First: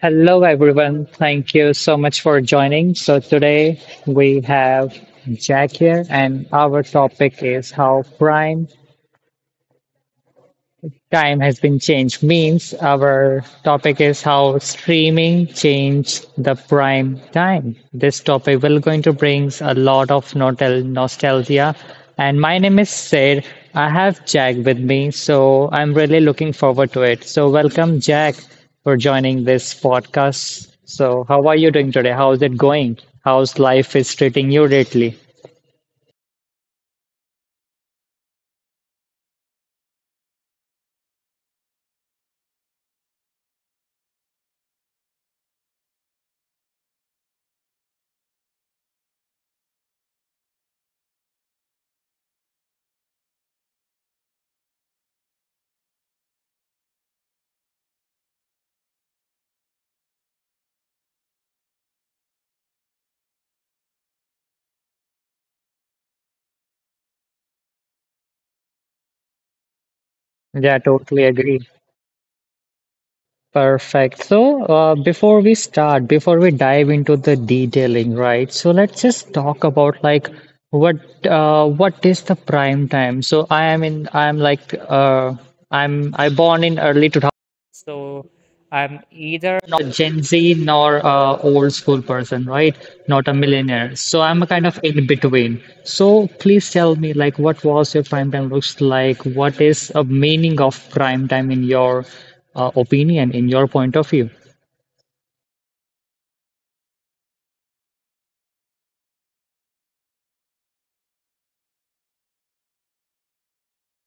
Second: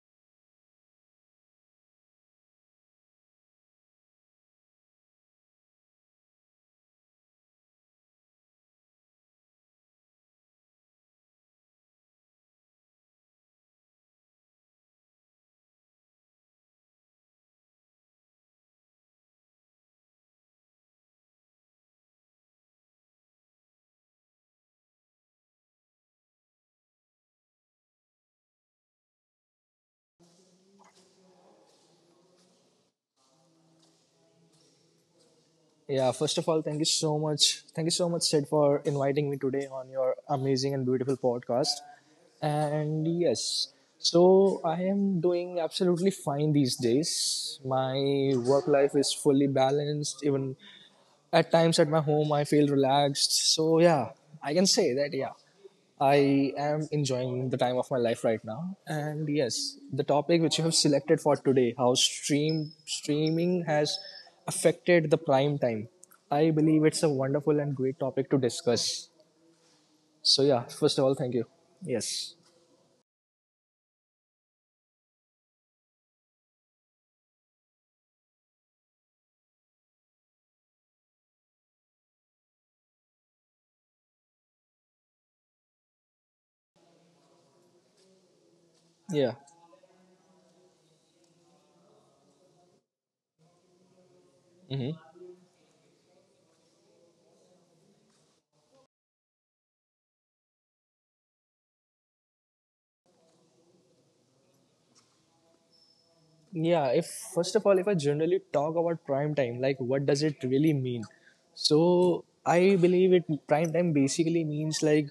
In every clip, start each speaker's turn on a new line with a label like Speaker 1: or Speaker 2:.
Speaker 1: Hello, everyone. Thank you so much for joining. So today we have Jack here, and our topic is how prime time has been changed. Means our topic is how streaming changed the prime time. This topic will going to brings a lot of nostalgia, and my name is Sid. I have Jack with me, so I'm really looking forward to it. So welcome, Jack, for joining this podcast. So how are you doing today? How's it going? How's life is treating you lately?
Speaker 2: Yeah, first of all, thank you so much. Thank you so much, Sid, for inviting me today on your amazing and beautiful podcast. And yes, so I am doing absolutely fine these days. My work life is fully balanced. Even at times at my home, I feel relaxed. I can say that, yeah. I am enjoying the time of my life right now. And yes, the topic which you have selected for today, how streaming has affected the prime time. I believe it's a wonderful and great topic to discuss.
Speaker 1: Yeah,
Speaker 2: First of all,
Speaker 1: totally
Speaker 2: thank you.
Speaker 1: agree.
Speaker 2: Yes.
Speaker 1: Perfect. So, before we start, before we dive into the detailing, right? So let's just talk about like what what is the prime time? So I am like I born in early 2000. So
Speaker 2: Yeah.
Speaker 1: I'm either not Gen Z nor a old school person, right? Not a millionaire.
Speaker 2: hmm
Speaker 1: So I'm a kind of in between. So please tell me, like, what was your prime time looks like? What is a meaning of prime time in your opinion, in your point of view?
Speaker 2: Yeah. If first of all, if I generally talk about prime time, like what does it really mean? So I believe it prime time basically means like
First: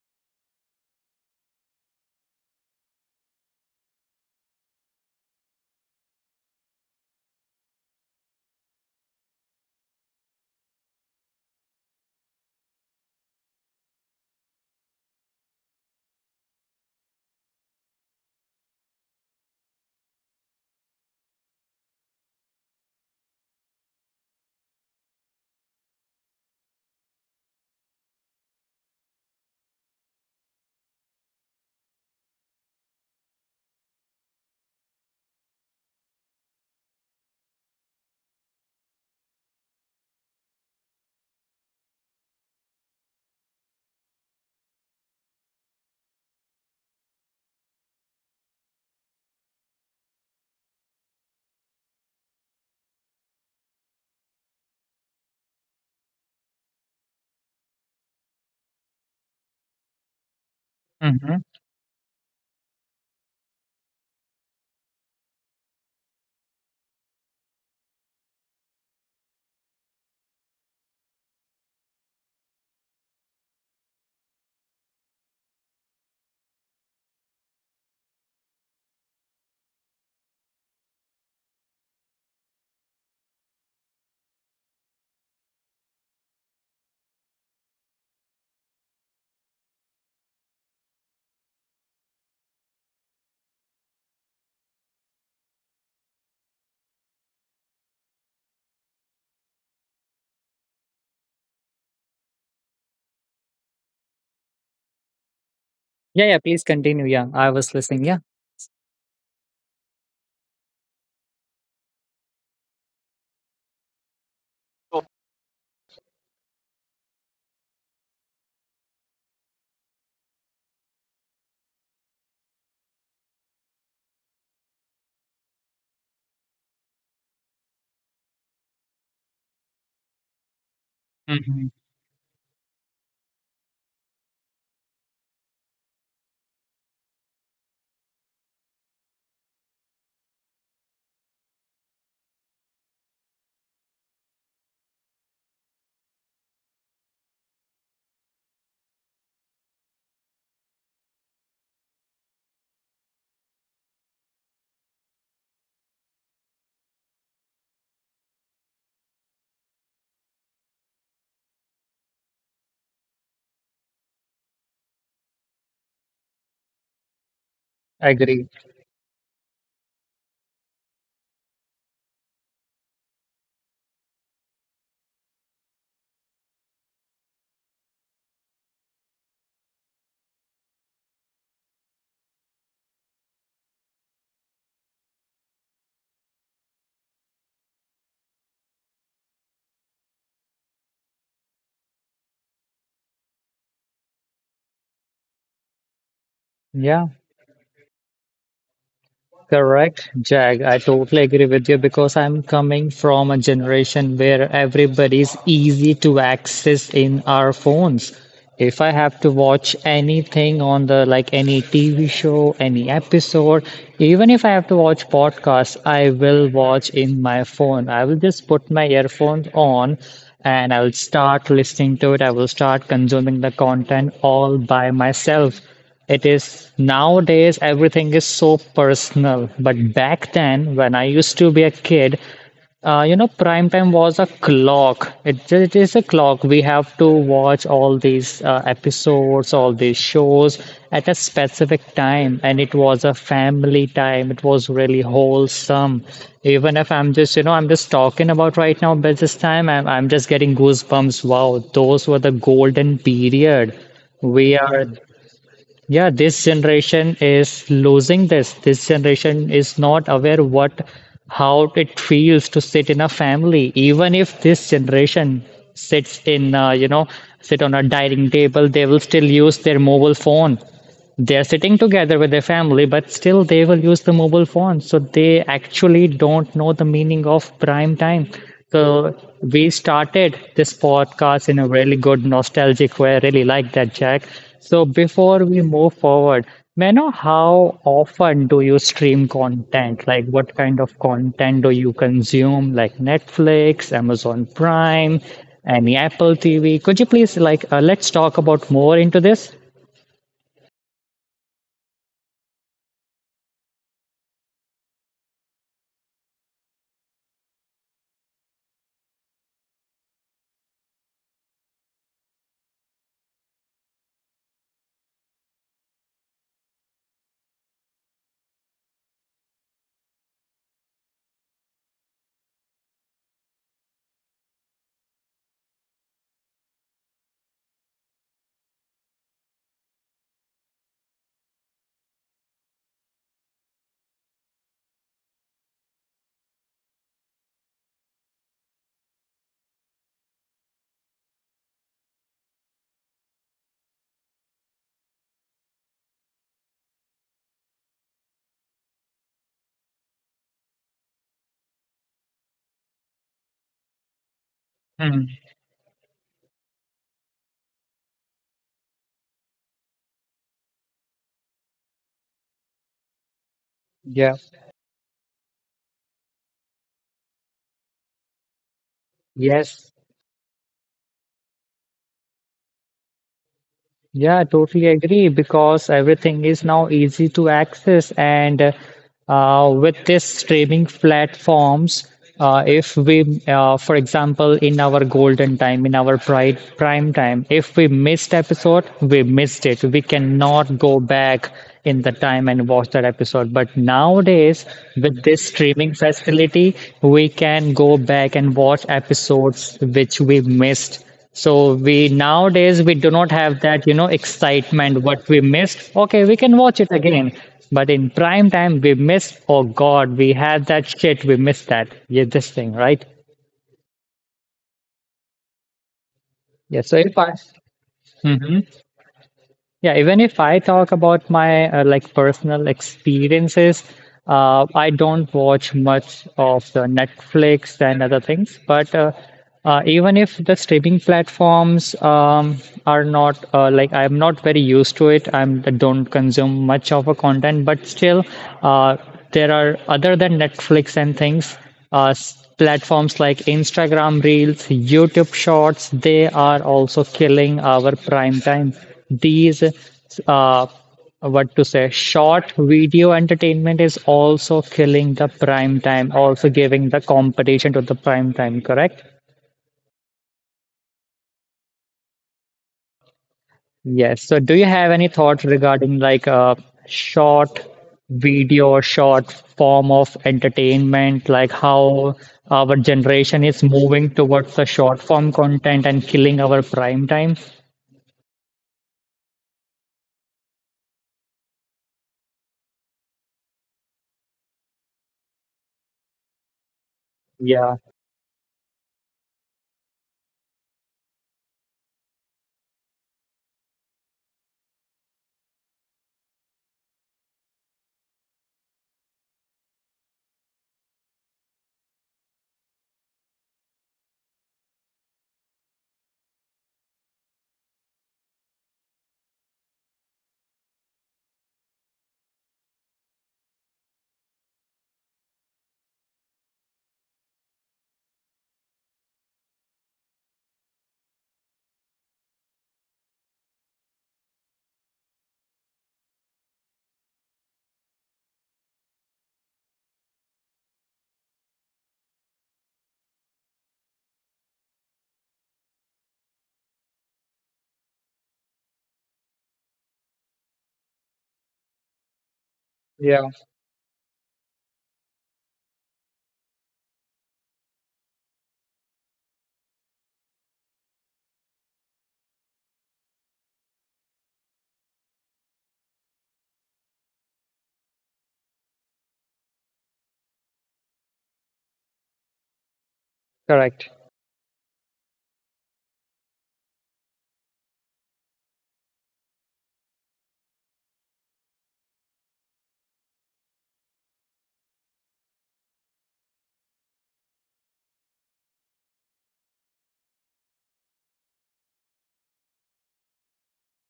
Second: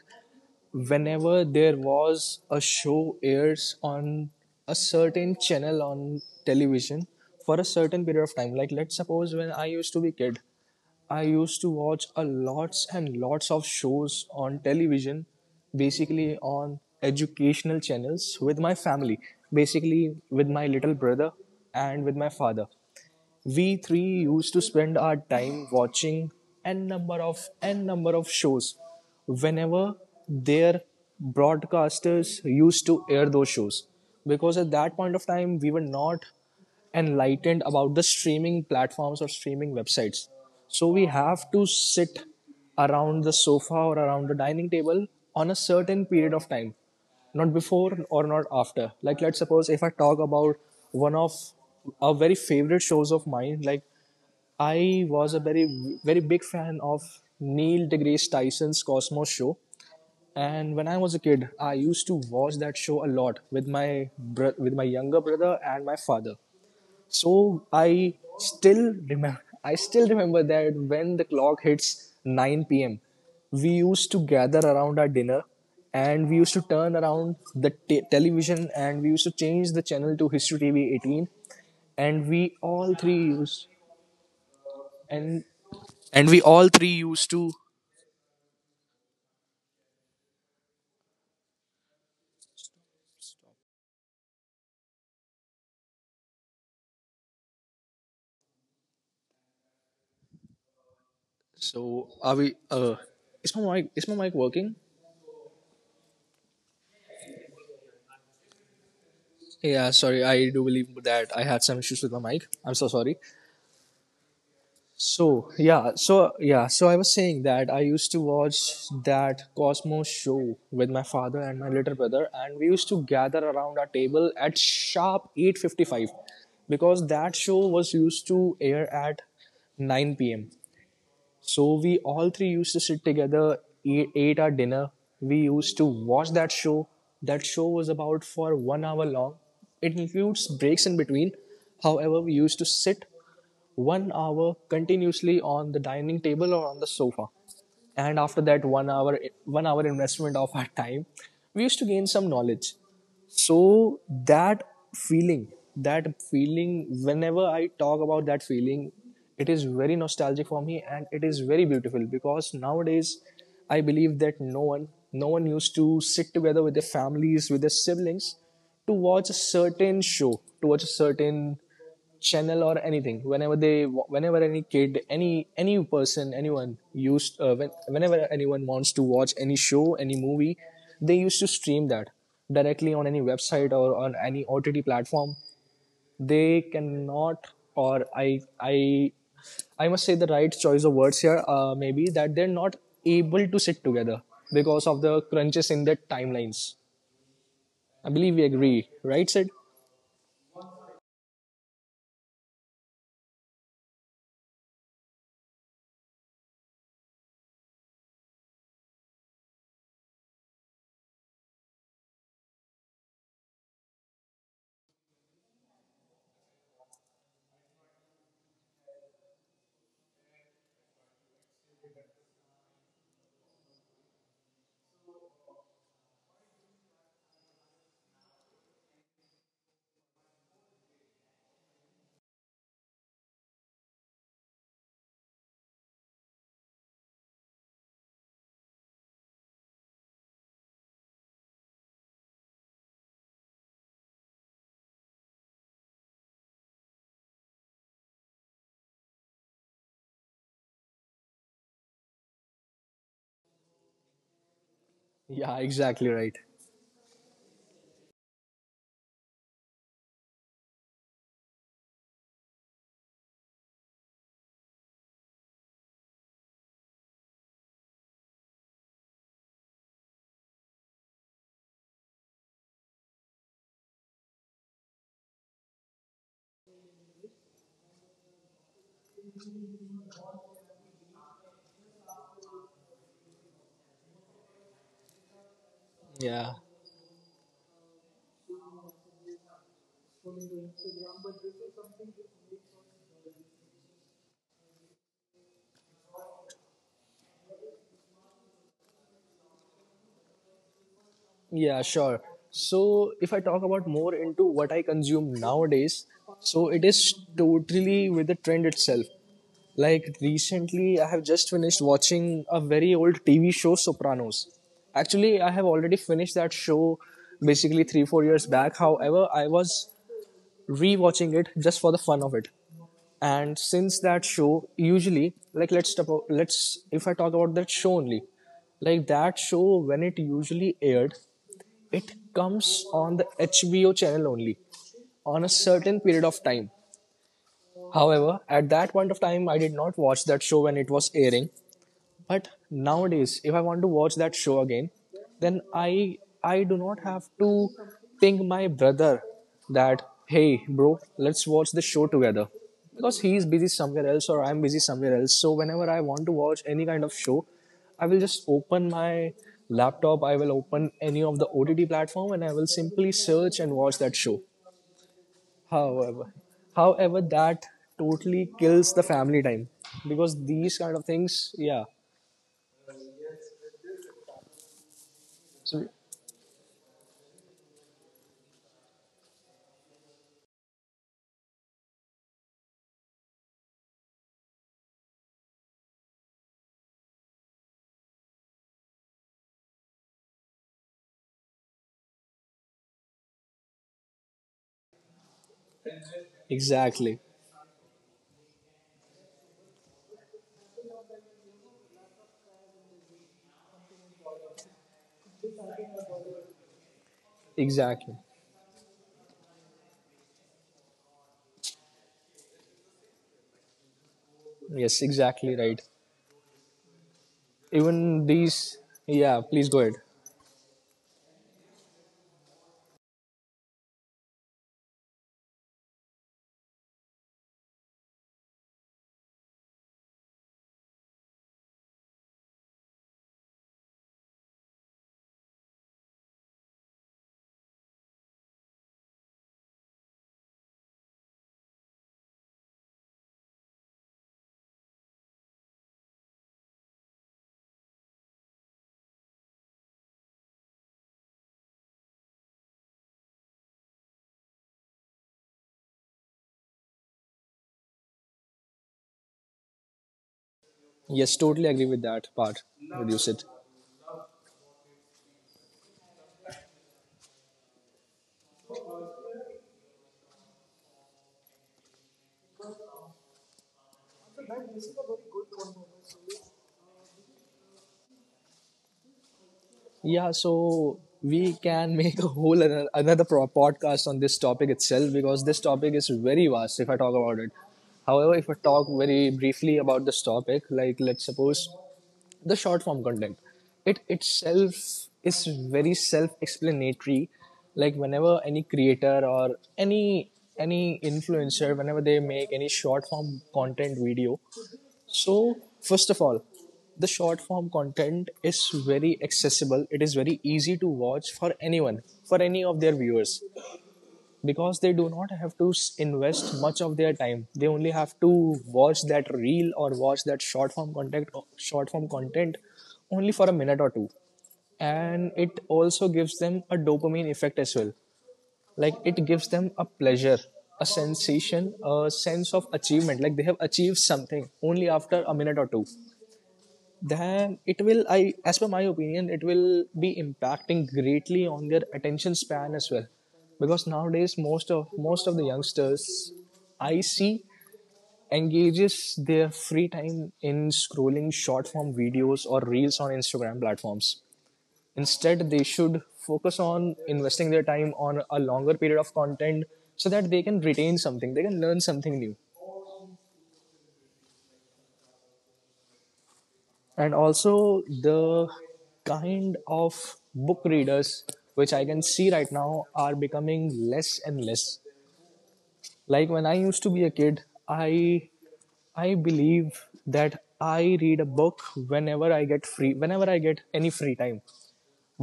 Speaker 2: whenever there was a show airs on a certain channel on television for a certain period of time. Like let's suppose when I used to be kid, I used to watch a lots and lots of shows on television, basically on educational channels with my family, basically with my little brother and with my father. We three used to spend our time watching n number of shows whenever their broadcasters used to air those shows, because at that point of time we were not enlightened about the streaming platforms or streaming websites. So we have to sit around the sofa or around the dining table on a certain period of time, not before or not after. Like, let's suppose if I talk about one of a very favorite shows of mine, like I was a very, very big fan of Neil deGrasse Tyson's Cosmos show. And when I was a kid, I
Speaker 1: Mm-hmm.
Speaker 2: used to watch that show a lot with my with my younger brother and my father. so I still remember I still remember that when the clock hits 9 p.m., we used to gather around our dinner and we used to turn around the television, and we used to change the channel to History TV 18, and we all three used and we all three used to, so are we is my mic working?
Speaker 1: Yeah, yeah. Please continue. Yeah, I was listening. Yeah.
Speaker 2: Yeah, sorry. I do believe that I had some issues with my mic. I'm so sorry. So I was saying that I used to watch that Cosmos show with my father and my little brother, and we used to gather around our table at sharp 8:55, because that show was used to air at 9 p.m. So we all
Speaker 1: Mm-hmm.
Speaker 2: three used to sit together, ate our dinner. We used to watch that show. That show was about for 1 hour long. It includes breaks in between. However, we used to sit 1 hour continuously on the dining table or on the sofa, and after that 1 hour investment of our time, we used to gain some knowledge. so that feeling that feeling, whenever I talk about that feeling, it is very nostalgic for me, and it is very beautiful. Because nowadays, I believe that no one used to sit together with their families, with their siblings, to
Speaker 1: I
Speaker 2: watch a
Speaker 1: agree.
Speaker 2: certain show, to watch a certain channel or anything. Whenever they whenever any kid any person, whenever anyone wants to watch any show, any movie, they used to stream that directly on any website or on any OTT platform. They cannot, or I must say, the right choice of words here, maybe that they're not able to sit together because of the crunches in their timelines. I
Speaker 1: Yeah.
Speaker 2: believe we agree, right, Sid?
Speaker 1: Correct, Jag. I totally agree with you because I'm coming from a generation where everybody's easy to access in our phones. If I have to watch anything on the like any TV show, any episode, even if I have to watch podcasts, I will watch in my phone. I will just put my earphones on and I will start listening to it. I will start consuming the content all by myself. It is nowadays everything is so personal, but back then when I used to be a kid, you know, prime time was a clock. It is a clock. We have to watch all these episodes, all these shows at a specific time, and it was a family time. It was really wholesome. Even if I'm just, you know, I'm just talking about right now, but this time I'm just getting goosebumps. Wow, those were the golden period.
Speaker 2: Yeah,
Speaker 1: We
Speaker 2: exactly
Speaker 1: are.
Speaker 2: right.
Speaker 1: Yeah, this generation is losing this generation is not aware what how it feels to sit in a family. Even if this generation sits in you know, sit on a dining table, they will still use their mobile phone. They are sitting together with their family, but still they will use the mobile phone. So they actually don't know the meaning of prime time. So we started this podcast in a really good nostalgic way. I really like that, Jack. So
Speaker 2: Yeah.
Speaker 1: before we move forward, may I know how often do you stream content? Like what kind of content do you consume? Like Netflix, Amazon Prime, any Apple TV? Could you please like let's talk about more into this?
Speaker 2: Yeah, sure. So if I talk about more into what I consume nowadays, so it is totally with the trend itself. Like recently, I have just finished watching a very old TV show, Sopranos. Actually, I have already finished that show basically three, 4 years back. However, I was rewatching it just for the fun of it. And since that show, usually, like let's if I talk about that show only, like that show, when it usually aired, it comes on the HBO channel only on a certain period of time. However, at that point of time, I did not watch that show when it was airing. But nowadays, if I want to watch that show again, then I do not have to ping my brother that, hey bro, let's watch the show together, because he is busy somewhere else or I'm busy somewhere else. So whenever I want to
Speaker 1: Hmm.
Speaker 2: watch any kind of show, I will just open my laptop, I will open any of the OTT platform, and I will simply search and watch that show.
Speaker 1: Yeah.
Speaker 2: However, that totally kills the family time, because these kind of
Speaker 1: Yes,
Speaker 2: things, yeah.
Speaker 1: yeah, I
Speaker 2: So
Speaker 1: totally agree because everything is now easy to access. And with this streaming platforms, if we, for example, in our golden time, in our prime time, if we missed episode, we missed it. We cannot go back in the time and watch that episode. But nowadays, with this
Speaker 2: exactly.
Speaker 1: streaming facility, we can go back and watch episodes which we missed. So we nowadays we do not have that, you know, excitement. What we missed, okay, we can watch
Speaker 2: Exactly.
Speaker 1: it again. But in prime time, we missed. Oh God, we had that shit. We missed that. Yeah, this thing, right?
Speaker 2: Yes, exactly right.
Speaker 1: Yeah.
Speaker 2: Even
Speaker 1: So if I,
Speaker 2: these, yeah, please go ahead.
Speaker 1: Mhm. Yeah, even if I talk about my like personal experiences, I don't watch much of the Netflix and other things. But even if the streaming platforms are not like I'm not very used to it, I don't consume much of a content. But still, uh, there are other than Netflix and things. Uh, Platforms like Instagram Reels, YouTube Shorts, they are also killing our prime time. These, uh, what to say, short video entertainment is also killing the prime time, also giving the competition to the prime time, correct?
Speaker 2: Yes, totally agree with that part. Reduce it.
Speaker 1: Yes. So, do you have any thoughts regarding like a short video or short form of entertainment, like how our generation is moving towards the short form content and killing our prime time?
Speaker 2: Yeah, so we can make a whole another podcast on this topic itself, because this topic is very vast if I talk about it. However, if I talk
Speaker 1: Yeah,
Speaker 2: very briefly about this topic, like let's suppose the short form content, it itself is very self explanatory. Like whenever any creator or any influencer, whenever they make any short form content video, so first of all, the short form content is very accessible, it is very easy to watch for anyone, for any of their viewers, because they do not have to invest much of their time. They only have to watch that reel or watch that short form content only for a minute or two, and it also gives them a dopamine effect as well. Like it gives them a pleasure, a sensation, a sense of achievement, like they have achieved something only after a minute or two. Then it will, I as per my opinion, it will be impacting greatly on their attention span as well, because nowadays
Speaker 1: yeah,
Speaker 2: most of the youngsters, I see, engages their free time in scrolling short form videos or reels on Instagram platforms. Instead, they should focus on investing their time on a longer period of content, so that they can retain something, they can learn something new.
Speaker 1: correct.
Speaker 2: And also, the kind of book readers, which I can see right now, are becoming less and less. Like when I used to be a kid, i I believe that I read a book whenever I get free whenever I get any free time.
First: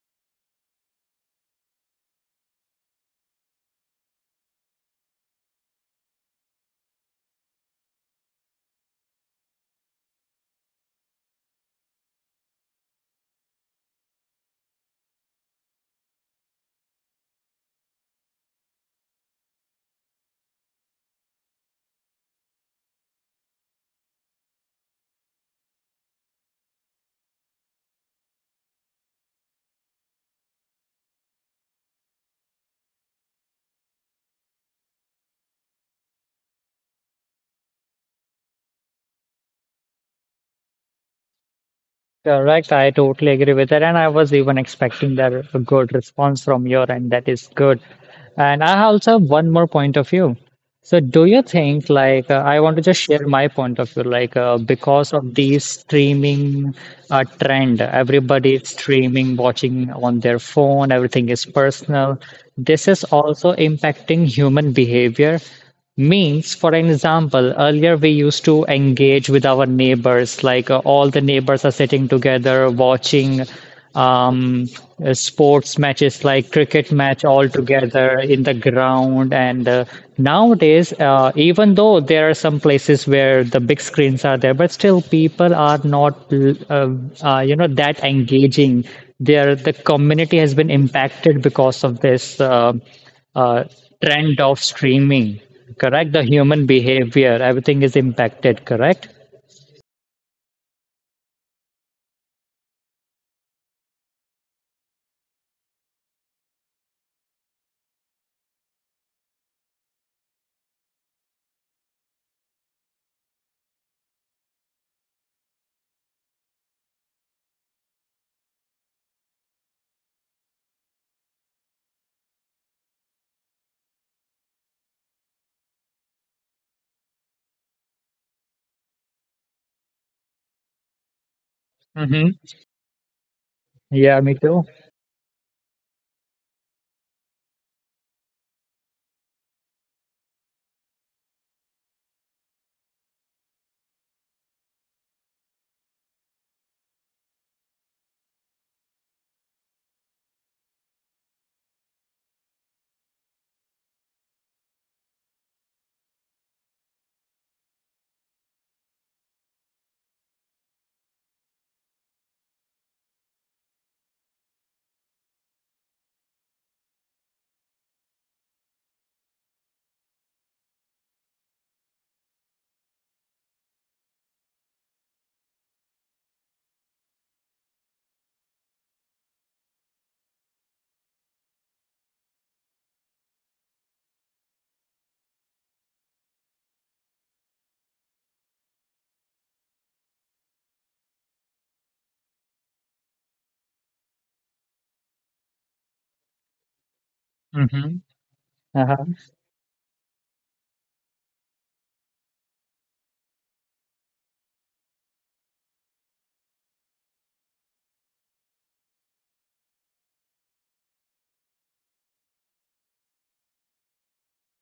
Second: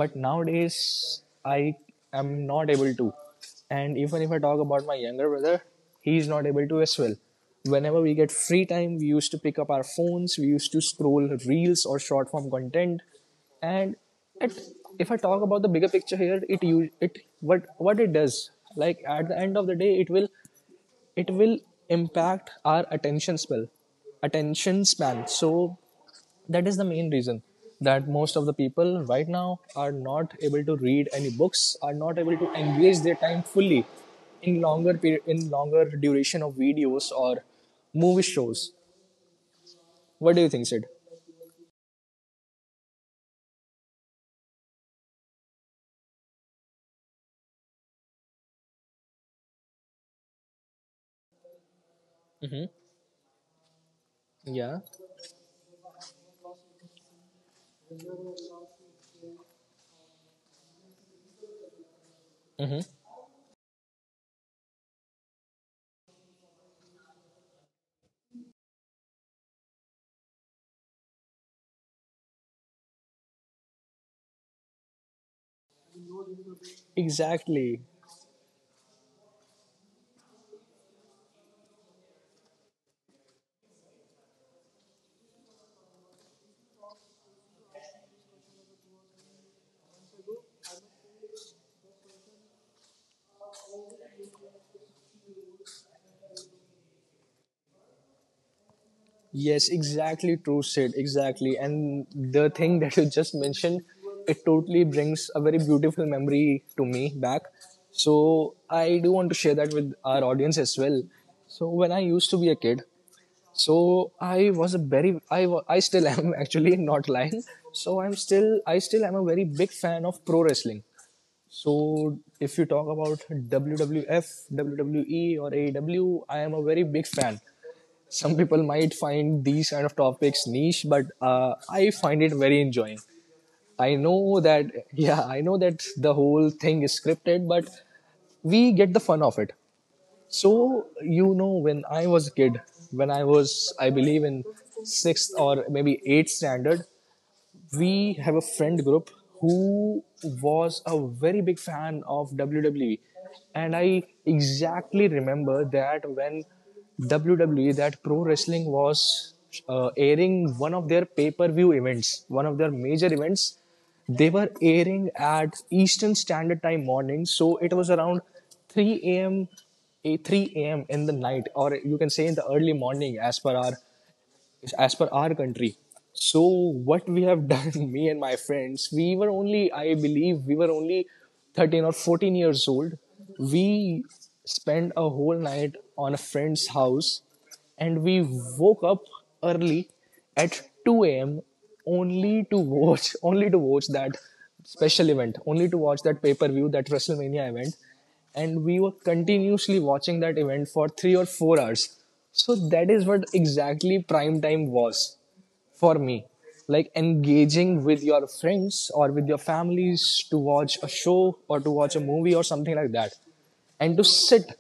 Speaker 2: But nowadays, I am not able to. And even if I talk about my younger brother, he is not able to as well. Whenever we get free time, we used to pick up our phones, we used to scroll reels or short form content. and it, if I talk about the bigger picture here, it u- it what it does, like at the end of the day, it will impact our attention span. So that is the main reason that most of the people right now are not able to read any books, are not able to engage their time fully in longer period, in longer duration of videos or movie shows. What do you think, Sid?
Speaker 1: Correct. I totally agree with that. And I was even expecting that a good response from your end. That is good. And I also have one more point of view. So, do you think, like, I want to just share my point of view, like,
Speaker 2: Yeah.
Speaker 1: because of the streaming trend, everybody is streaming, watching on their phone, everything is personal.
Speaker 2: Hmm.
Speaker 1: This is also impacting human behavior. Means, for an example, earlier we used to engage with our neighbors, like, all the neighbors are sitting together, watching um, sports matches like cricket match all
Speaker 2: Exactly.
Speaker 1: together in the ground. And nowadays, even though there are some places where the big screens are there, but still people are not uh, you know, that engaging there. The community has been impacted because of this uh, trend of streaming. Correct, the human behavior, everything is impacted, correct?
Speaker 2: Yes, exactly true, Sid, exactly. And the thing that you just mentioned, it totally brings a very beautiful memory to me back. So I do want to share that with our audience as well. So when I used to be a kid, so I was a very, I still am, actually not lying, so I'm still I still am a very big fan of pro wrestling. So if you talk about WWF, WWE or AEW, I am a very big fan. Some people might find these kind of topics niche, but I find
Speaker 1: Mm-hmm.
Speaker 2: it very enjoying. I
Speaker 1: Yeah, me
Speaker 2: know
Speaker 1: too.
Speaker 2: that, yeah, I know that the whole thing is scripted, but we get the fun of it. So you know, when I was a kid, when I was, I believe, in sixth or maybe eighth standard, we have a friend group who was a very big fan of WWE. And I exactly remember that when WWE, that pro wrestling was airing one of their pay per view events, one of their major events, they were airing at Eastern Standard Time morning. So it was around 3 a.m., 3 a.m. in the night, or you can say in the early morning, as per our country. So what we have done, me and my friends, we were only, I believe, we were only 13 or 14 years old. We spent a whole night on a friend's house, and we woke up early at 2 a.m. Only to watch, only to watch that special event, only to watch that pay-per-view, that WrestleMania event,
Speaker 1: Mm-hmm.
Speaker 2: and we were continuously watching that event for 3 or 4 hours. So that is what exactly prime time was for me, like engaging with your friends or with your families to watch a show or to watch a movie or something like that. And to sit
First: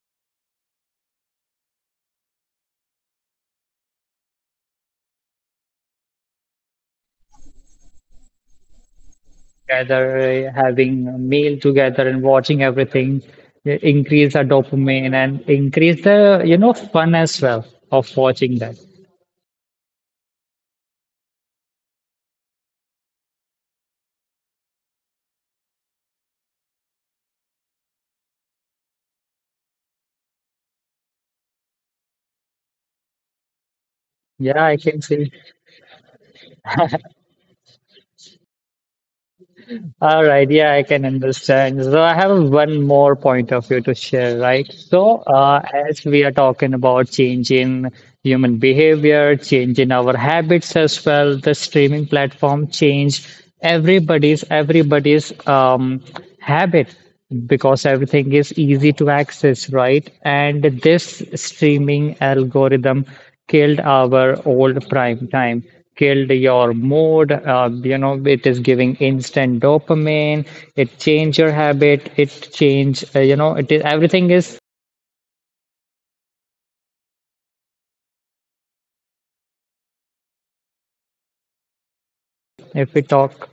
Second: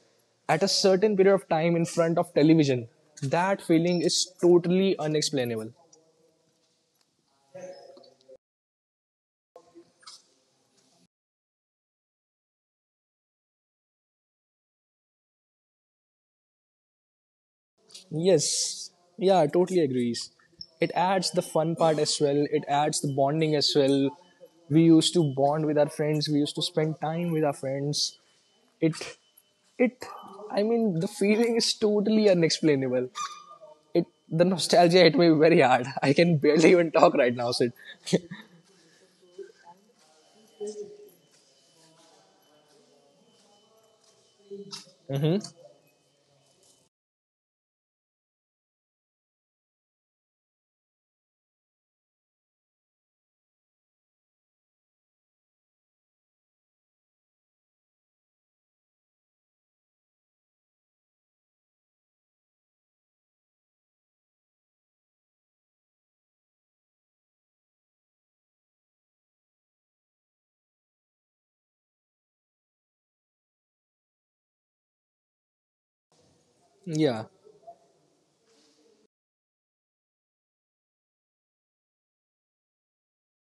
Speaker 2: at a certain period of time in front of television, that feeling is totally unexplainable.
Speaker 1: Together, having a meal together, and watching everything increase our dopamine and increase the, you know, fun as well of watching that.
Speaker 2: Yes, yeah, totally agrees. It adds the fun part as well. It adds the bonding as well. We used to bond with our friends. We used to spend time with our friends. It, it, I mean, the feeling is totally unexplainable. It, the
Speaker 1: Yeah, I
Speaker 2: nostalgia
Speaker 1: can
Speaker 2: hit me
Speaker 1: see.
Speaker 2: very hard. I can barely even talk right now, Sid.
Speaker 1: All right, yeah, I can understand. So I have one more point of view to share, right? So
Speaker 2: Hmm.
Speaker 1: as we are talking about change in human behavior, change in our habits as well, the streaming platform change everybody's habit, because everything is easy to access, right? And this streaming algorithm killed our old prime time, killed your mood. You know, it is giving instant dopamine. It changed your habit. It changed. You know, it is everything is.
Speaker 2: Yeah.
Speaker 1: If we talk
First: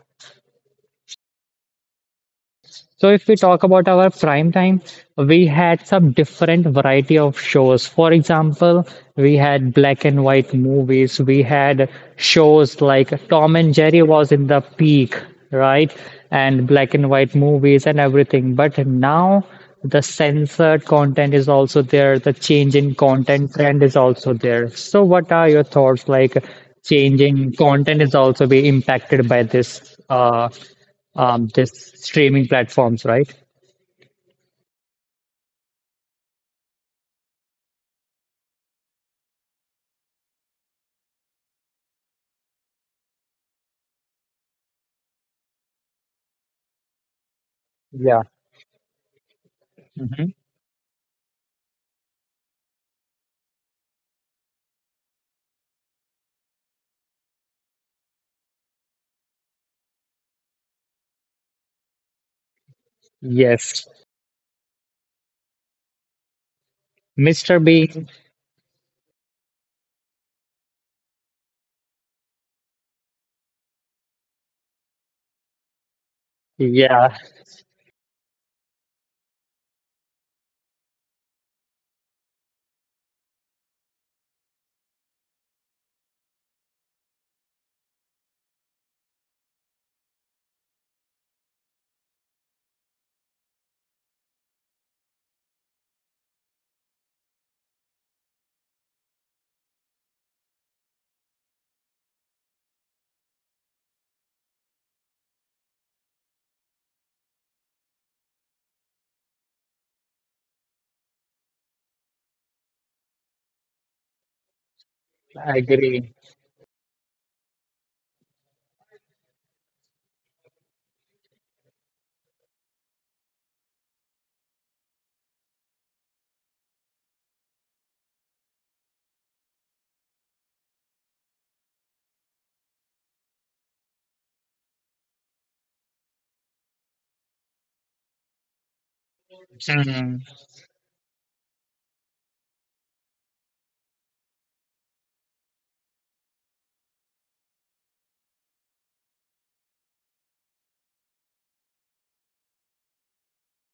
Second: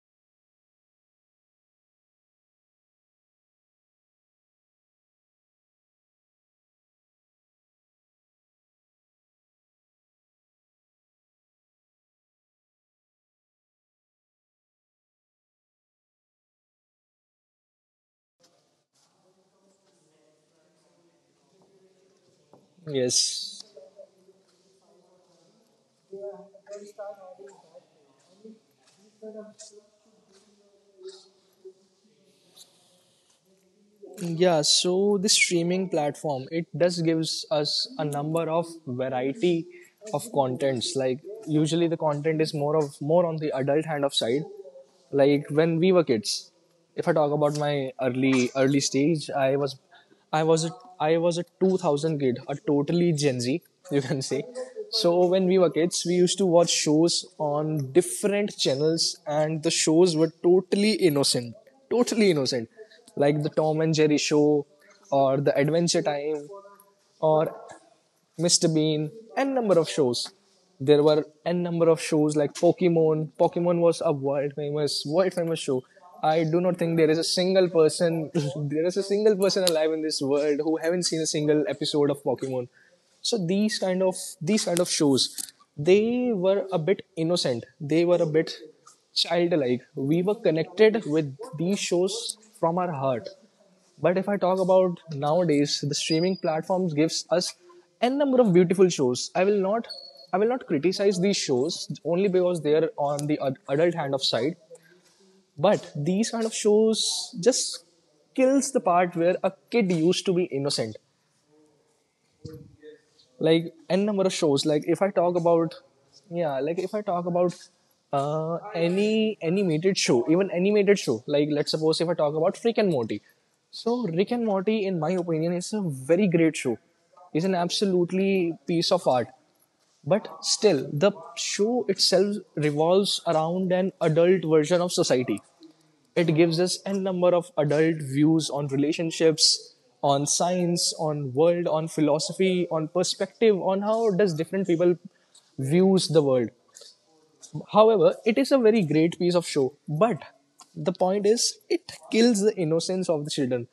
Speaker 1: So if we talk about our prime time, we had some different variety of shows. For example, we had black and white movies. We had shows like Tom and Jerry was in the peak, right? And black and white movies and everything. But now the censored content is also there. The change in content
Speaker 2: Yes.
Speaker 1: trend is also there. So what are your thoughts, like, changing content is also be impacted by this just streaming platforms, right?
Speaker 2: Yeah, so the streaming platform, it does gives us a number of variety of contents, like usually the content is more of more on the adult hand of side. Like when we were kids, if I talk about my
Speaker 1: Yeah.
Speaker 2: early stage, I was,
Speaker 1: Hmm.
Speaker 2: i was a I was a 2000 kid, a totally gen z, you can say. So when we were kids, we used to watch shows on different channels and the shows were totally innocent, totally innocent, like the Tom
Speaker 1: Yes.
Speaker 2: and Jerry show or the Adventure Time or
Speaker 1: Mr. Bean.
Speaker 2: Mr. Bean, n number of shows. There were n number of shows like Pokemon. Pokemon was a world famous show. I do not think there
Speaker 1: Yeah,
Speaker 2: is a single person, there is a single person alive in this world who haven't seen a single episode of Pokemon. So these kind of shows, they were a bit innocent. They were a bit childlike. We were connected with these shows from our heart, but if I talk about nowadays, the streaming platforms gives us n number of beautiful shows. I will not criticize these shows only because they are on the adult hand of side. But these kind of shows just kills the part where a kid used to be innocent, like n number of shows, like if I talk
Speaker 1: I
Speaker 2: about,
Speaker 1: agree.
Speaker 2: yeah, like if I talk about any animated show, even animated show, like let's suppose if I talk about Rick and Morty. So Rick and Morty in my opinion is a very great show. It's an absolutely piece of art, but still the show itself revolves around an adult version of society. It gives us n number of adult views on relationships,
Speaker 1: Mhm.
Speaker 2: on science, on world, on philosophy, on perspective, on how does different people views the world. However, it is a very great piece of show, but the point is it kills the innocence of the children,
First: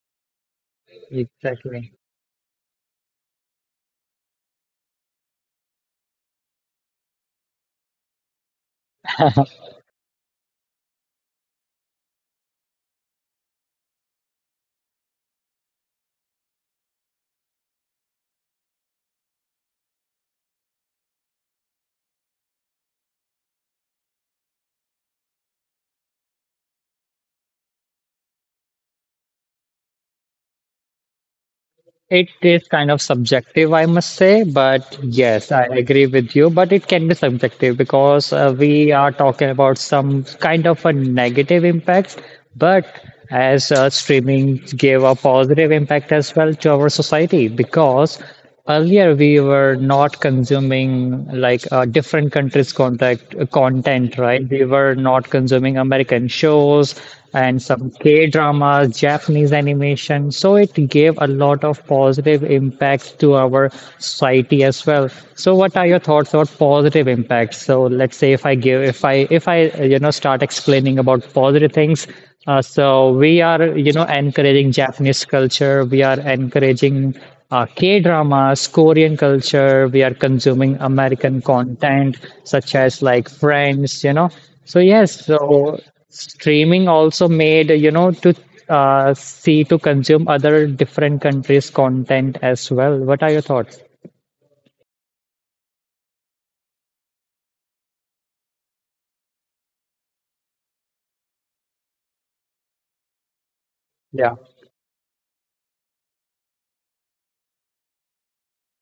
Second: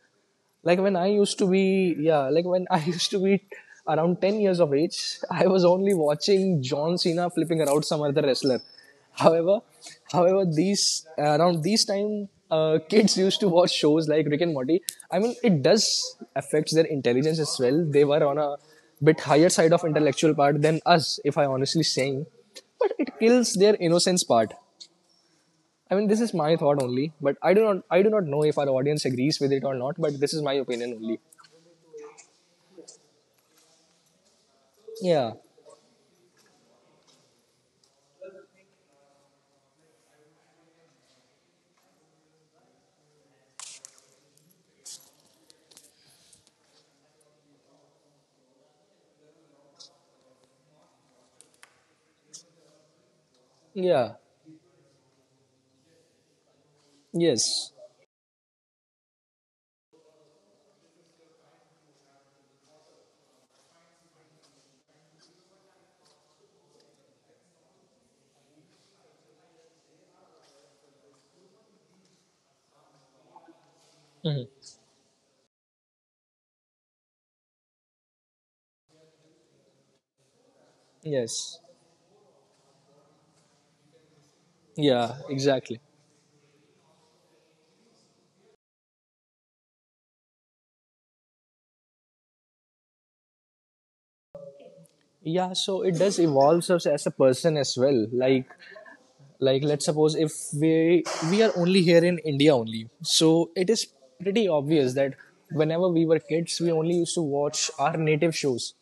Speaker 2: like when I used to
Speaker 1: Exactly.
Speaker 2: be, yeah, like when I used to be around 10 years of age, I was only watching John Cena flipping around some other wrestler. however however these around these time kids used to watch shows like Rick and Morty. I mean, it does affects their intelligence as well. They were on a bit higher side of intellectual part than us, if I honestly saying, but it kills their innocence part. I mean, this is my thought only, but I do not know if our audience agrees with it or not, but this is my opinion only.
Speaker 1: It is kind of subjective, I must say, but
Speaker 2: Yeah.
Speaker 1: yes, I agree with you. But it can be subjective because we are talking about some kind of a negative impact, but as streaming gave a positive impact as well to our society, because earlier we were not consuming like a different countries' contact,
Speaker 2: Yeah.
Speaker 1: content, right? We were not consuming American shows and
Speaker 2: Yes.
Speaker 1: some K dramas, Japanese animation. So it gave a lot of positive impact to our society as well. So what are your thoughts about positive impacts? So let's say if I give, if I, you know, start explaining about positive things, so we are, you know, encouraging Japanese culture. We are encouraging K dramas, Korean culture. We are consuming American
Speaker 2: Yes.
Speaker 1: content such as like Friends, you know. So
Speaker 2: Yeah,
Speaker 1: yes,
Speaker 2: exactly.
Speaker 1: so streaming also made, you know, to see to consume other different countries' content as well. What are your thoughts?
Speaker 2: Yeah, so it does evolves us as a person as well. Like let's suppose if we we are only here in India only, so it is
Speaker 1: Yeah,
Speaker 2: pretty obvious that whenever we were kids, we only used to watch our native shows,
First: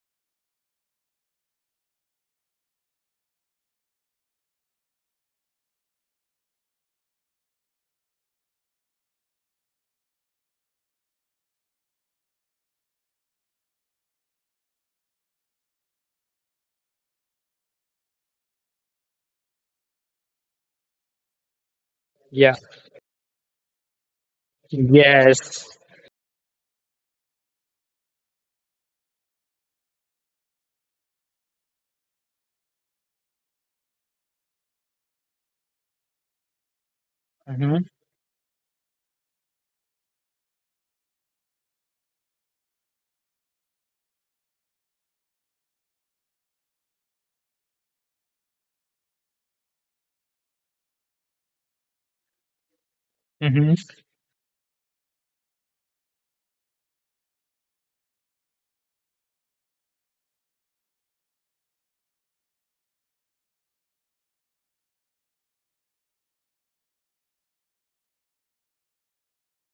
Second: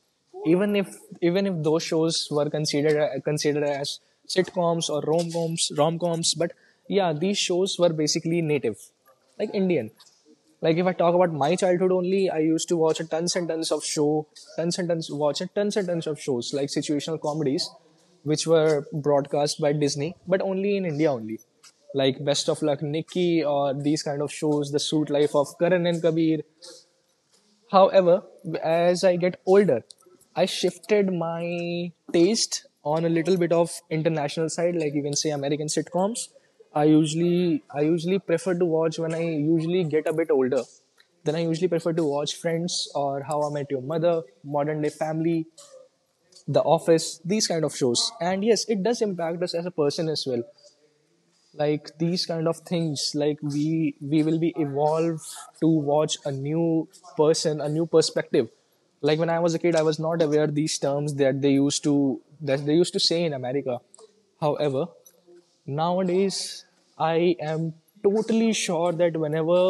Speaker 2: even if, even if those shows were considered considered as sitcoms or rom-coms, but yeah, these shows were basically native, like Indian. Like if I talk about my childhood only, I used to watch tons and tons of show, tons and tons of shows like situational comedies, which were broadcast by Disney, but only in India only, like Best
Speaker 1: yeah,
Speaker 2: of Luck Nikki or these kind of shows, The Suit Life of
Speaker 1: yes,
Speaker 2: Karan and Kabir. However, as I get older, I shifted my taste on a little bit of international side, like you can say American sitcoms.
Speaker 1: mm-hmm.
Speaker 2: I usually prefer to watch when I usually get a bit older. Then I usually prefer to watch Friends or How I Met Your Mother, Modern Day Family, The Office, these kind of shows. And yes, it does impact us as a person as well, like these kind of things, like
Speaker 1: Mm-hmm.
Speaker 2: we will be evolved to watch a new person, a new perspective. Like when I was a kid, I was not aware these terms that they used to that they used to say in America. However, nowadays I am totally sure that whenever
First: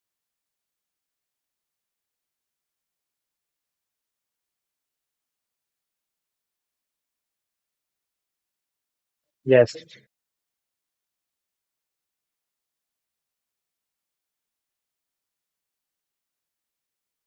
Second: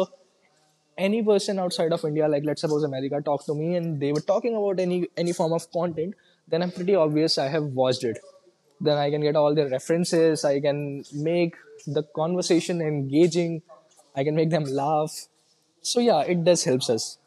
Speaker 2: any person outside of India, like let's suppose America, talked to me and they were talking about any form of content, then I'm pretty obvious I have watched it. Then I can get all their
Speaker 1: Yes.
Speaker 2: references. I can make the conversation engaging. I can make them laugh. So yeah, it does helps us.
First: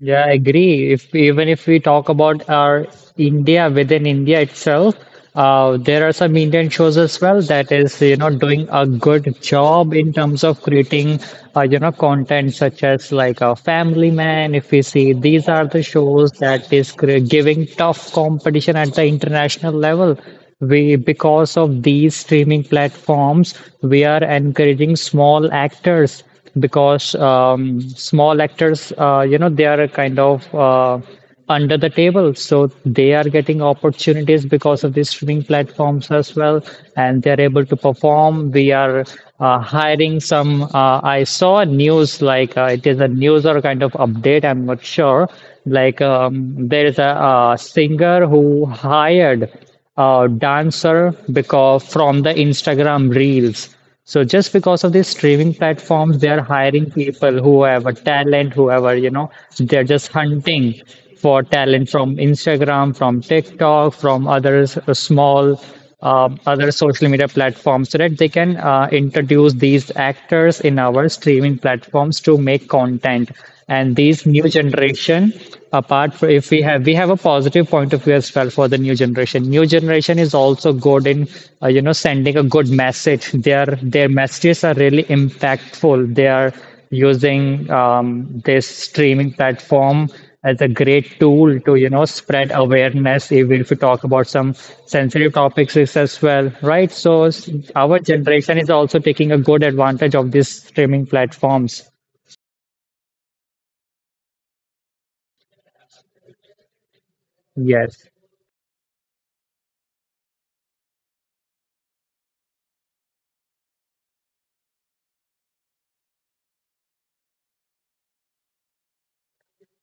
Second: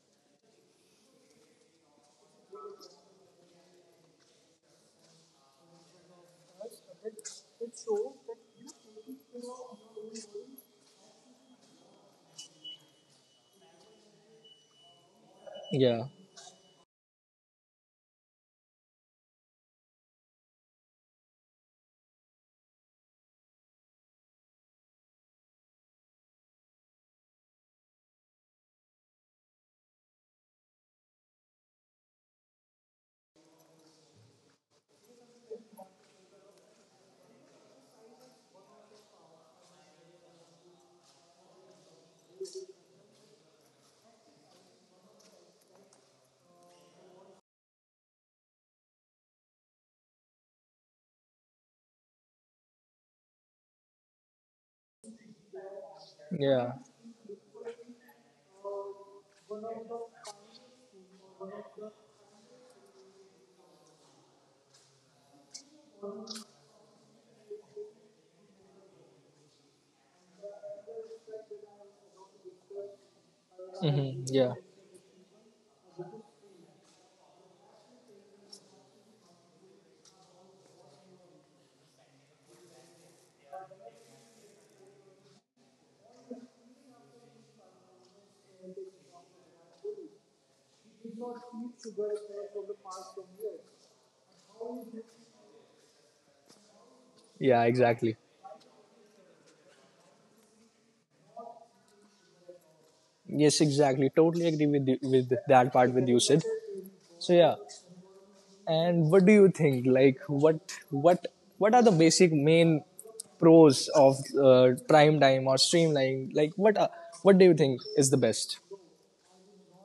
Speaker 1: Yeah, I agree. If even if we talk about our India, within India itself, there are some Indian shows as well that is, you know, doing a good job in terms of creating, you know, content such as like a Family Man. If we see, these are the
Speaker 2: Yeah,
Speaker 1: shows that is giving tough competition at the international level. We, because of these streaming platforms, we are encouraging small actors, because small actors, you know, they are kind of under the table, so they are getting opportunities because of these streaming platforms as well, and they're able to perform. We are hiring some. I saw news like it is a news or kind of update. I'm not sure. Like there is a, singer who hired a dancer because from the Instagram reels. So just because of these streaming platforms, they are
Speaker 2: yeah,
Speaker 1: hiring people, whoever, talent, whoever, you know, they're just hunting for talent from Instagram, from TikTok, from other small, other social media platforms, so that they can introduce these actors in our streaming platforms to make content. And
Speaker 2: hmm,
Speaker 1: these new
Speaker 2: yeah,
Speaker 1: generation, apart from if we have a positive point of view as well for the new generation. New generation is also good in you know, sending a good message. Their messages are really impactful. They are using this streaming platform as a great tool to, you know, spread awareness even if we talk about some sensitive topics is as well, right? So
Speaker 2: yeah.
Speaker 1: our
Speaker 2: Exactly.
Speaker 1: generation is also taking a good advantage of these streaming platforms.
Speaker 2: Yes, exactly. Totally agree with you, with that part with you, Sid. So yeah.
Speaker 1: Yes.
Speaker 2: And what do you think? Like, what what are the basic main pros of prime time or streamlining? Like, what are, what do you think is the best?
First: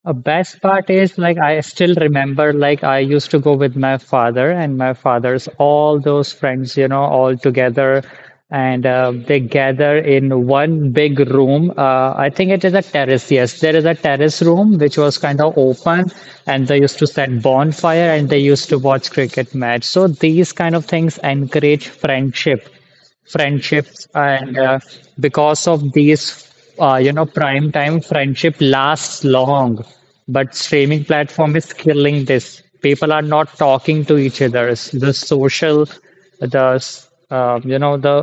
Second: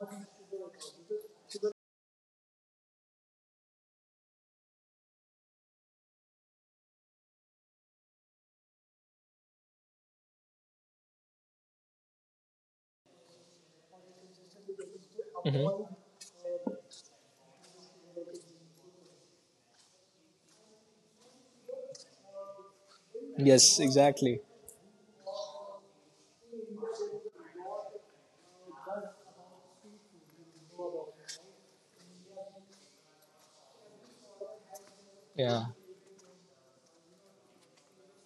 Speaker 1: A best part is like I still remember like I used to go with my father and my father's all those friends, you know, all together, and they gather in one big room. I think it is a terrace. Yes, there is a terrace room which was kind of open, and they used to set bonfire and they used to watch cricket match. So these kind of things encourage
Speaker 2: Yes,
Speaker 1: friendships.
Speaker 2: exactly.
Speaker 1: And because of these you know, prime time friendship lasts long, but streaming platform is killing this. People are not talking to each other. It's the
Speaker 2: Yeah,
Speaker 1: social you know, the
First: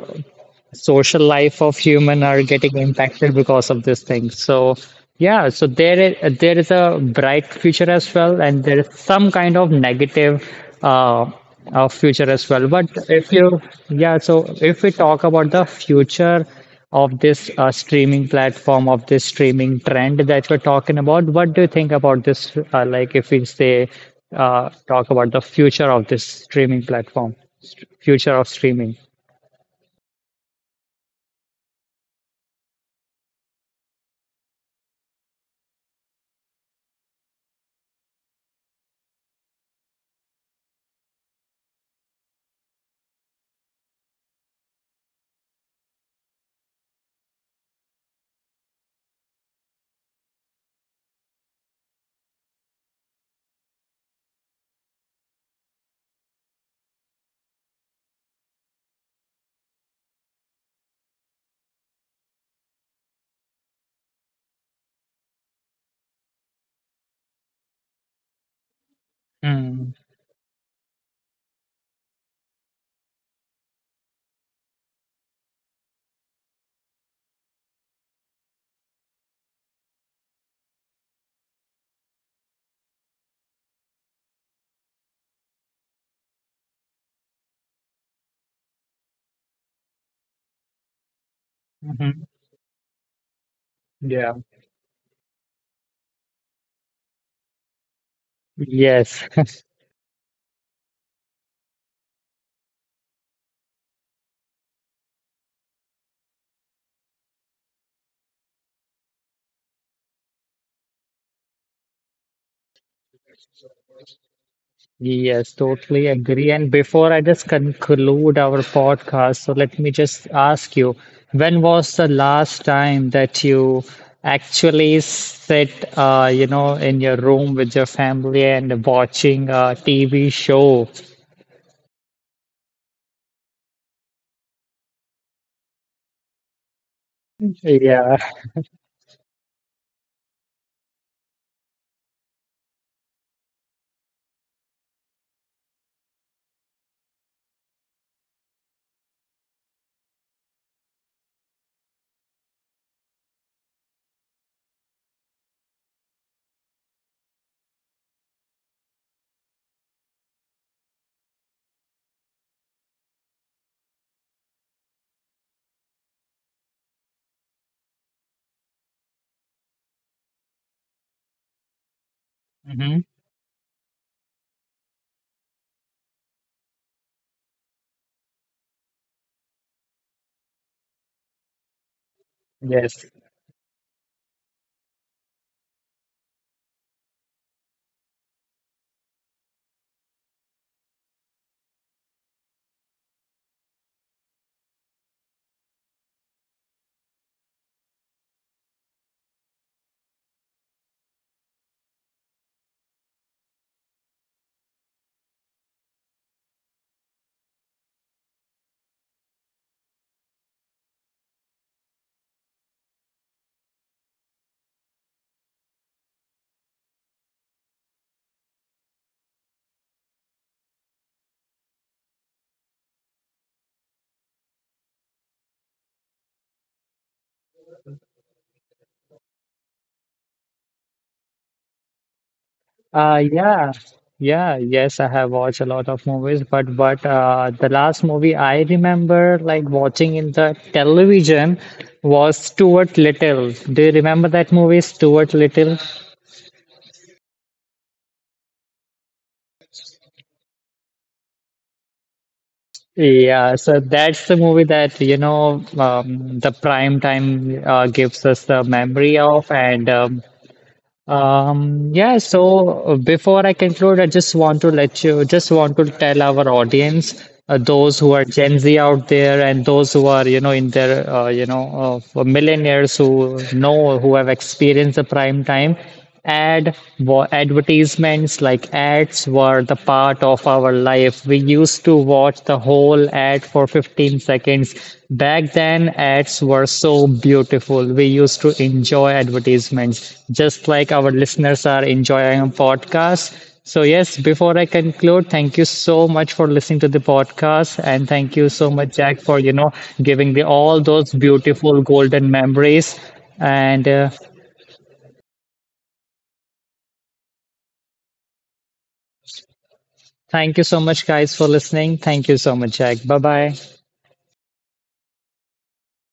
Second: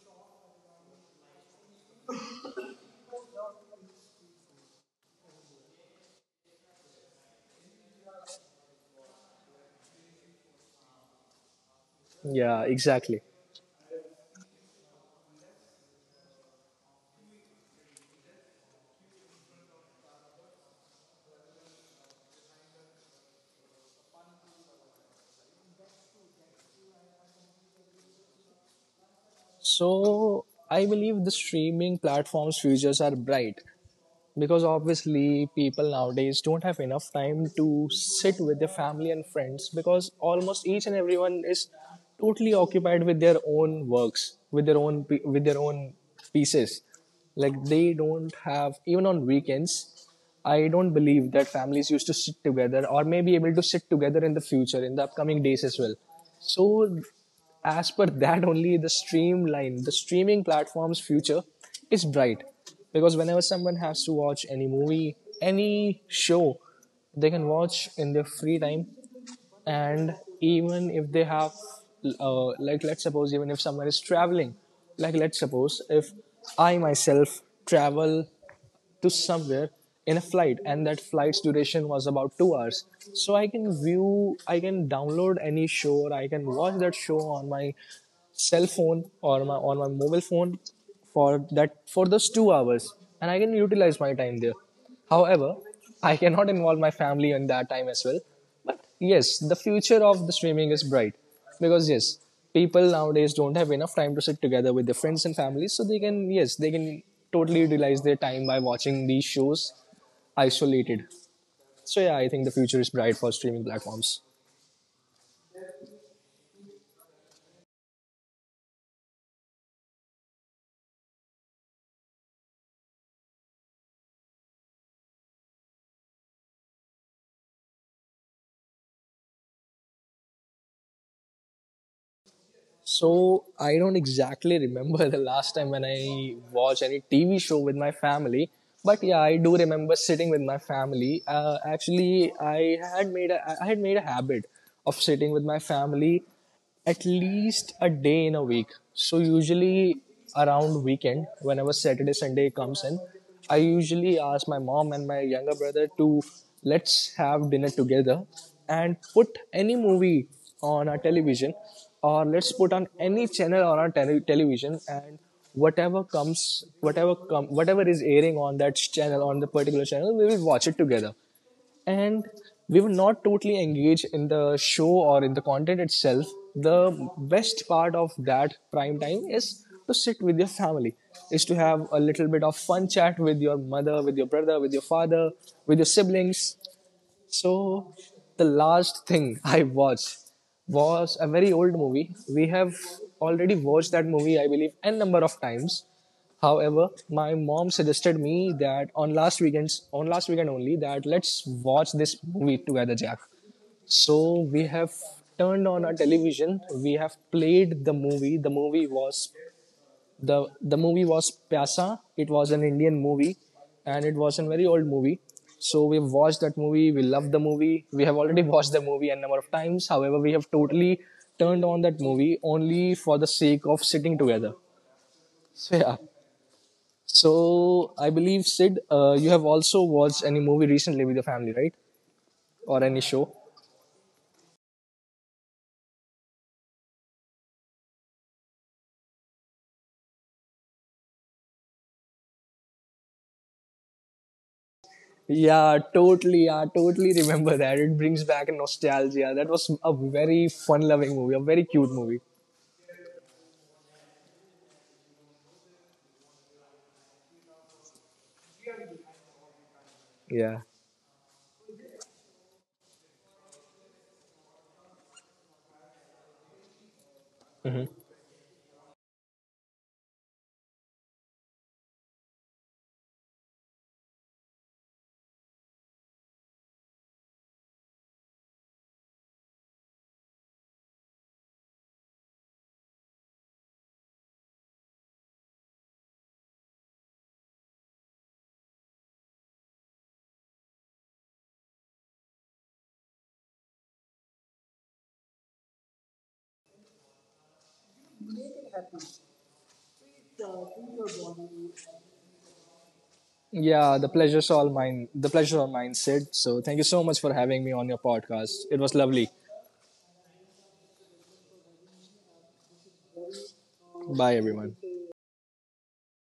Speaker 1: social life of human are getting impacted because of this thing. So yeah, so there is a bright future as well, and there is some kind of negative uh, future as
Speaker 2: yeah,
Speaker 1: well. But
Speaker 2: exactly.
Speaker 1: if you yeah, so if we talk about the future of this streaming platform, of this streaming trend that we're talking about, what do you think about this? Like if we say talk about the future of this streaming platform, future of streaming.
Speaker 2: So I believe the streaming platforms' futures are bright, because obviously people nowadays don't have enough time to sit with their family and friends because almost each and everyone is totally occupied with their own works, with their own with their own pieces, like they don't have even on weekends. I don't believe that families used to sit together or may be able to sit together in the future in the upcoming days as well. So as per that only, the streamline the streaming platform's future is bright, because whenever someone has to watch any movie, any show, they can watch in their free time.
Speaker 1: Mm.
Speaker 2: And even if they have like let's suppose even if someone is traveling, like let's suppose if I myself travel to somewhere in a flight and that flight's duration was about 2 hours, so I can view, I can download any show or I can watch that show on my cell phone or my on my mobile phone for that for those 2 hours, and I can utilize my
Speaker 1: Yeah.
Speaker 2: time there. However, I cannot involve my family in that time as well. But
Speaker 1: Yes.
Speaker 2: yes, the future of the streaming is bright because yes, people nowadays don't have enough time to sit together with their friends and families, so they can yes, they can totally utilize their time by watching these shows isolated. So yeah, I think the future is bright for streaming platforms.
Speaker 1: Yes, totally agree. And before I just conclude our podcast, so let me just ask you, when was the last time that you actually sit, you know, in your room with your family and watching a TV show?
Speaker 2: So I don't exactly remember the last time when I watched any TV show with my
Speaker 1: Yeah.
Speaker 2: family, but yeah, I do remember sitting with my family. Actually, I had made a habit of sitting with my family at least a day in a week. So usually around weekend, whenever Saturday Sunday comes in, I usually ask my mom and my younger brother to, let's have dinner together and put any movie on our television, or let's put on any channel on our television, and whatever comes, whatever is airing on that channel, on the particular channel, we will watch it together. And we were
Speaker 1: Hmm.
Speaker 2: not totally engaged in the show or in the content itself. The best part of that prime time is to sit with your family, is to have a little bit of fun
Speaker 1: Yes.
Speaker 2: chat with your mother, with your brother, with your father, with your siblings. So the last thing I watched was a very old movie. We have already watched that movie, I believe, n number of times. However, my mom suggested me that on last weekend only, that let's watch this movie together, Jack. So we have turned on our television. We have played the movie. The movie was Pyasa. It was an Indian movie, and it was a very old movie. So we've watched that movie. We love the movie. We have already watched the movie a number of times. However, we have totally turned on that movie only for the sake of sitting together. So yeah. So I believe Sid, you have also watched any movie recently with your family, right? Or any
Speaker 1: Uh,
Speaker 2: show?
Speaker 1: yeah, yeah, yes, I have watched a lot of movies, but the last movie I remember like watching in the television was Stuart Little. Do you remember that movie, Stuart Little?
Speaker 2: Yeah, totally. I totally remember that. It brings back nostalgia. That was a very fun-loving movie, a very cute movie.
Speaker 1: Yeah, so that's the movie that, you know, the prime time gives us the memory of. And
Speaker 2: Yeah.
Speaker 1: Yeah, so before I conclude, I just want to let you, just want to tell our audience, those who are Gen Z out there and those who are, you know, in their, you know, millionaires who know, who have experienced the prime time. Ad Advertisements like ads were the part of our life. We used to watch the whole ad for 15 seconds. Back then, ads were so beautiful. We used to enjoy advertisements, just like our listeners are enjoying a podcast. So, yes, before I conclude, thank you so much for listening to the podcast. And thank you so much, Jack, for, you know, giving the all those beautiful golden memories. And
Speaker 2: Yeah, the pleasure's all mine. The pleasure all mine, Sid. So thank you so much for having me on your podcast. It was lovely.
Speaker 1: thank you so much, guys, for listening. Thank you so much, Jack. Bye bye.
Speaker 2: Bye, everyone.